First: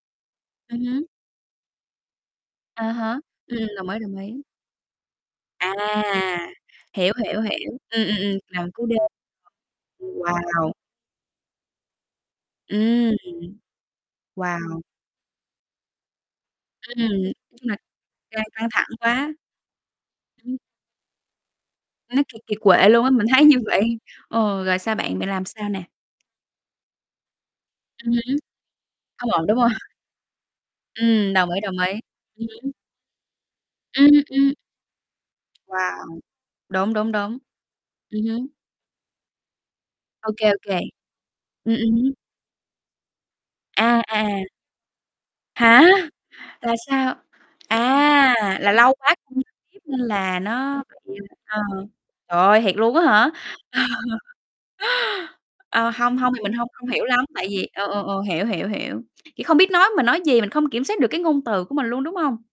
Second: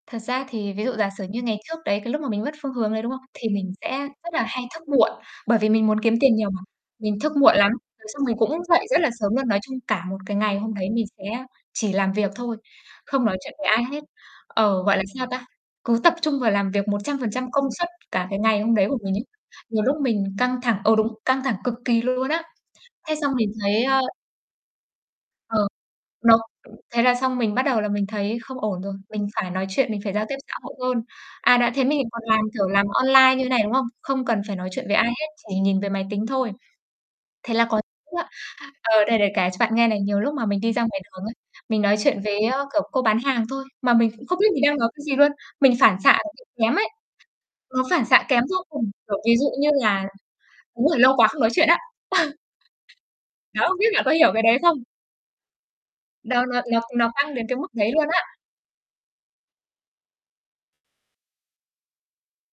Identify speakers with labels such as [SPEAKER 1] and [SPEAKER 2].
[SPEAKER 1] Thật ra thì
[SPEAKER 2] Ừm
[SPEAKER 1] ví dụ
[SPEAKER 2] hứm.
[SPEAKER 1] giả sử như ngày trước đấy, cái lúc mà mình mất phương
[SPEAKER 2] À
[SPEAKER 1] hướng đấy, đúng
[SPEAKER 2] há,
[SPEAKER 1] không? Thì
[SPEAKER 2] ừm,
[SPEAKER 1] mình
[SPEAKER 2] đồng
[SPEAKER 1] sẽ
[SPEAKER 2] ý, đồng
[SPEAKER 1] rất
[SPEAKER 2] ý.
[SPEAKER 1] là hay thức muộn, bởi vì
[SPEAKER 2] À,
[SPEAKER 1] mình muốn kiếm tiền nhiều mà,
[SPEAKER 2] hiểu,
[SPEAKER 1] mình thức
[SPEAKER 2] hiểu,
[SPEAKER 1] muộn lắm,
[SPEAKER 2] hiểu. Ừm,
[SPEAKER 1] rồi
[SPEAKER 2] ừm,
[SPEAKER 1] xong mình
[SPEAKER 2] ừm,
[SPEAKER 1] cũng
[SPEAKER 2] làm
[SPEAKER 1] dậy
[SPEAKER 2] cú đêm.
[SPEAKER 1] rất là sớm luôn. Nói chung cả
[SPEAKER 2] Ừm,
[SPEAKER 1] một cái ngày
[SPEAKER 2] wow.
[SPEAKER 1] hôm đấy mình sẽ chỉ làm việc thôi,
[SPEAKER 2] Ừm.
[SPEAKER 1] không nói chuyện với ai hết.
[SPEAKER 2] Wow.
[SPEAKER 1] Ờ, gọi là sao ta, cứ tập trung vào làm việc
[SPEAKER 2] Ừm,
[SPEAKER 1] một trăm phần
[SPEAKER 2] nói
[SPEAKER 1] trăm
[SPEAKER 2] chung
[SPEAKER 1] công
[SPEAKER 2] là
[SPEAKER 1] suất cả cái
[SPEAKER 2] căng
[SPEAKER 1] ngày
[SPEAKER 2] căng
[SPEAKER 1] hôm đấy
[SPEAKER 2] thẳng
[SPEAKER 1] của mình ấy.
[SPEAKER 2] quá.
[SPEAKER 1] Nhiều lúc mình
[SPEAKER 2] Ừm.
[SPEAKER 1] căng thẳng ờ, đúng, căng thẳng cực kỳ
[SPEAKER 2] Nó
[SPEAKER 1] luôn
[SPEAKER 2] kiệt
[SPEAKER 1] á.
[SPEAKER 2] kiệt quệ luôn á,
[SPEAKER 1] Thế
[SPEAKER 2] mình
[SPEAKER 1] xong
[SPEAKER 2] thấy
[SPEAKER 1] mình
[SPEAKER 2] như
[SPEAKER 1] thấy,
[SPEAKER 2] vậy
[SPEAKER 1] ờ
[SPEAKER 2] ờ, rồi sao bạn, bạn làm
[SPEAKER 1] Ừ,
[SPEAKER 2] sao nè?
[SPEAKER 1] nó thế là xong mình bắt đầu là mình
[SPEAKER 2] Ừm hứm.
[SPEAKER 1] thấy không ổn rồi, mình
[SPEAKER 2] Không ổn,
[SPEAKER 1] phải
[SPEAKER 2] đúng
[SPEAKER 1] nói
[SPEAKER 2] hông?
[SPEAKER 1] chuyện, mình phải giao tiếp xã hội hơn.
[SPEAKER 2] Ừm, đồng
[SPEAKER 1] À,
[SPEAKER 2] ý,
[SPEAKER 1] đã
[SPEAKER 2] đồng
[SPEAKER 1] thế
[SPEAKER 2] ý.
[SPEAKER 1] mình lại còn làm,
[SPEAKER 2] Ừm
[SPEAKER 1] kiểu,
[SPEAKER 2] hứm.
[SPEAKER 1] làm online như thế này, đúng không?
[SPEAKER 2] Ừm,
[SPEAKER 1] Không cần
[SPEAKER 2] ừm.
[SPEAKER 1] phải nói chuyện với ai hết, chỉ nhìn với máy
[SPEAKER 2] Wow,
[SPEAKER 1] tính thôi.
[SPEAKER 2] đúng, đúng, đúng.
[SPEAKER 1] Thế là có những lúc
[SPEAKER 2] Ừm
[SPEAKER 1] á,
[SPEAKER 2] hứm.
[SPEAKER 1] ờ, để để kể cho bạn nghe này, nhiều
[SPEAKER 2] Ô
[SPEAKER 1] lúc mà
[SPEAKER 2] kê, ô
[SPEAKER 1] mình đi
[SPEAKER 2] kê.
[SPEAKER 1] ra ngoài đường ấy,
[SPEAKER 2] Ừm,
[SPEAKER 1] mình
[SPEAKER 2] ừm
[SPEAKER 1] nói
[SPEAKER 2] hứm.
[SPEAKER 1] chuyện với, ờ, kiểu, cô bán hàng thôi mà
[SPEAKER 2] À,
[SPEAKER 1] mình cũng không
[SPEAKER 2] à.
[SPEAKER 1] biết mình đang nói cái gì luôn. Mình
[SPEAKER 2] Hả?
[SPEAKER 1] phản xạ nó bị kém
[SPEAKER 2] Là
[SPEAKER 1] ấy,
[SPEAKER 2] sao?
[SPEAKER 1] nó phản xạ kém vô
[SPEAKER 2] À, là
[SPEAKER 1] cùng.
[SPEAKER 2] lâu quá
[SPEAKER 1] Kiểu, ví
[SPEAKER 2] không
[SPEAKER 1] dụ
[SPEAKER 2] giao
[SPEAKER 1] như
[SPEAKER 2] tiếp, nên
[SPEAKER 1] là
[SPEAKER 2] là nó
[SPEAKER 1] đúng rồi, lâu
[SPEAKER 2] bị
[SPEAKER 1] quá không nói
[SPEAKER 2] ờ.
[SPEAKER 1] chuyện á.
[SPEAKER 2] Trời ơi, thiệt luôn á hả?
[SPEAKER 1] Đó, không biết là có hiểu cái đấy không?
[SPEAKER 2] Ờ, hông, hông, thì
[SPEAKER 1] Đó,
[SPEAKER 2] mình
[SPEAKER 1] nó
[SPEAKER 2] hông,
[SPEAKER 1] nó
[SPEAKER 2] hông hiểu
[SPEAKER 1] nó
[SPEAKER 2] lắm.
[SPEAKER 1] tăng đến
[SPEAKER 2] Tại
[SPEAKER 1] cái
[SPEAKER 2] vì
[SPEAKER 1] mức
[SPEAKER 2] ờ,
[SPEAKER 1] đấy
[SPEAKER 2] ờ,
[SPEAKER 1] luôn
[SPEAKER 2] ờ,
[SPEAKER 1] á.
[SPEAKER 2] hiểu, hiểu, hiểu. Kiểu, không biết nói, mình nói gì mình không kiểm soát được cái ngôn từ của mình luôn, đúng hông?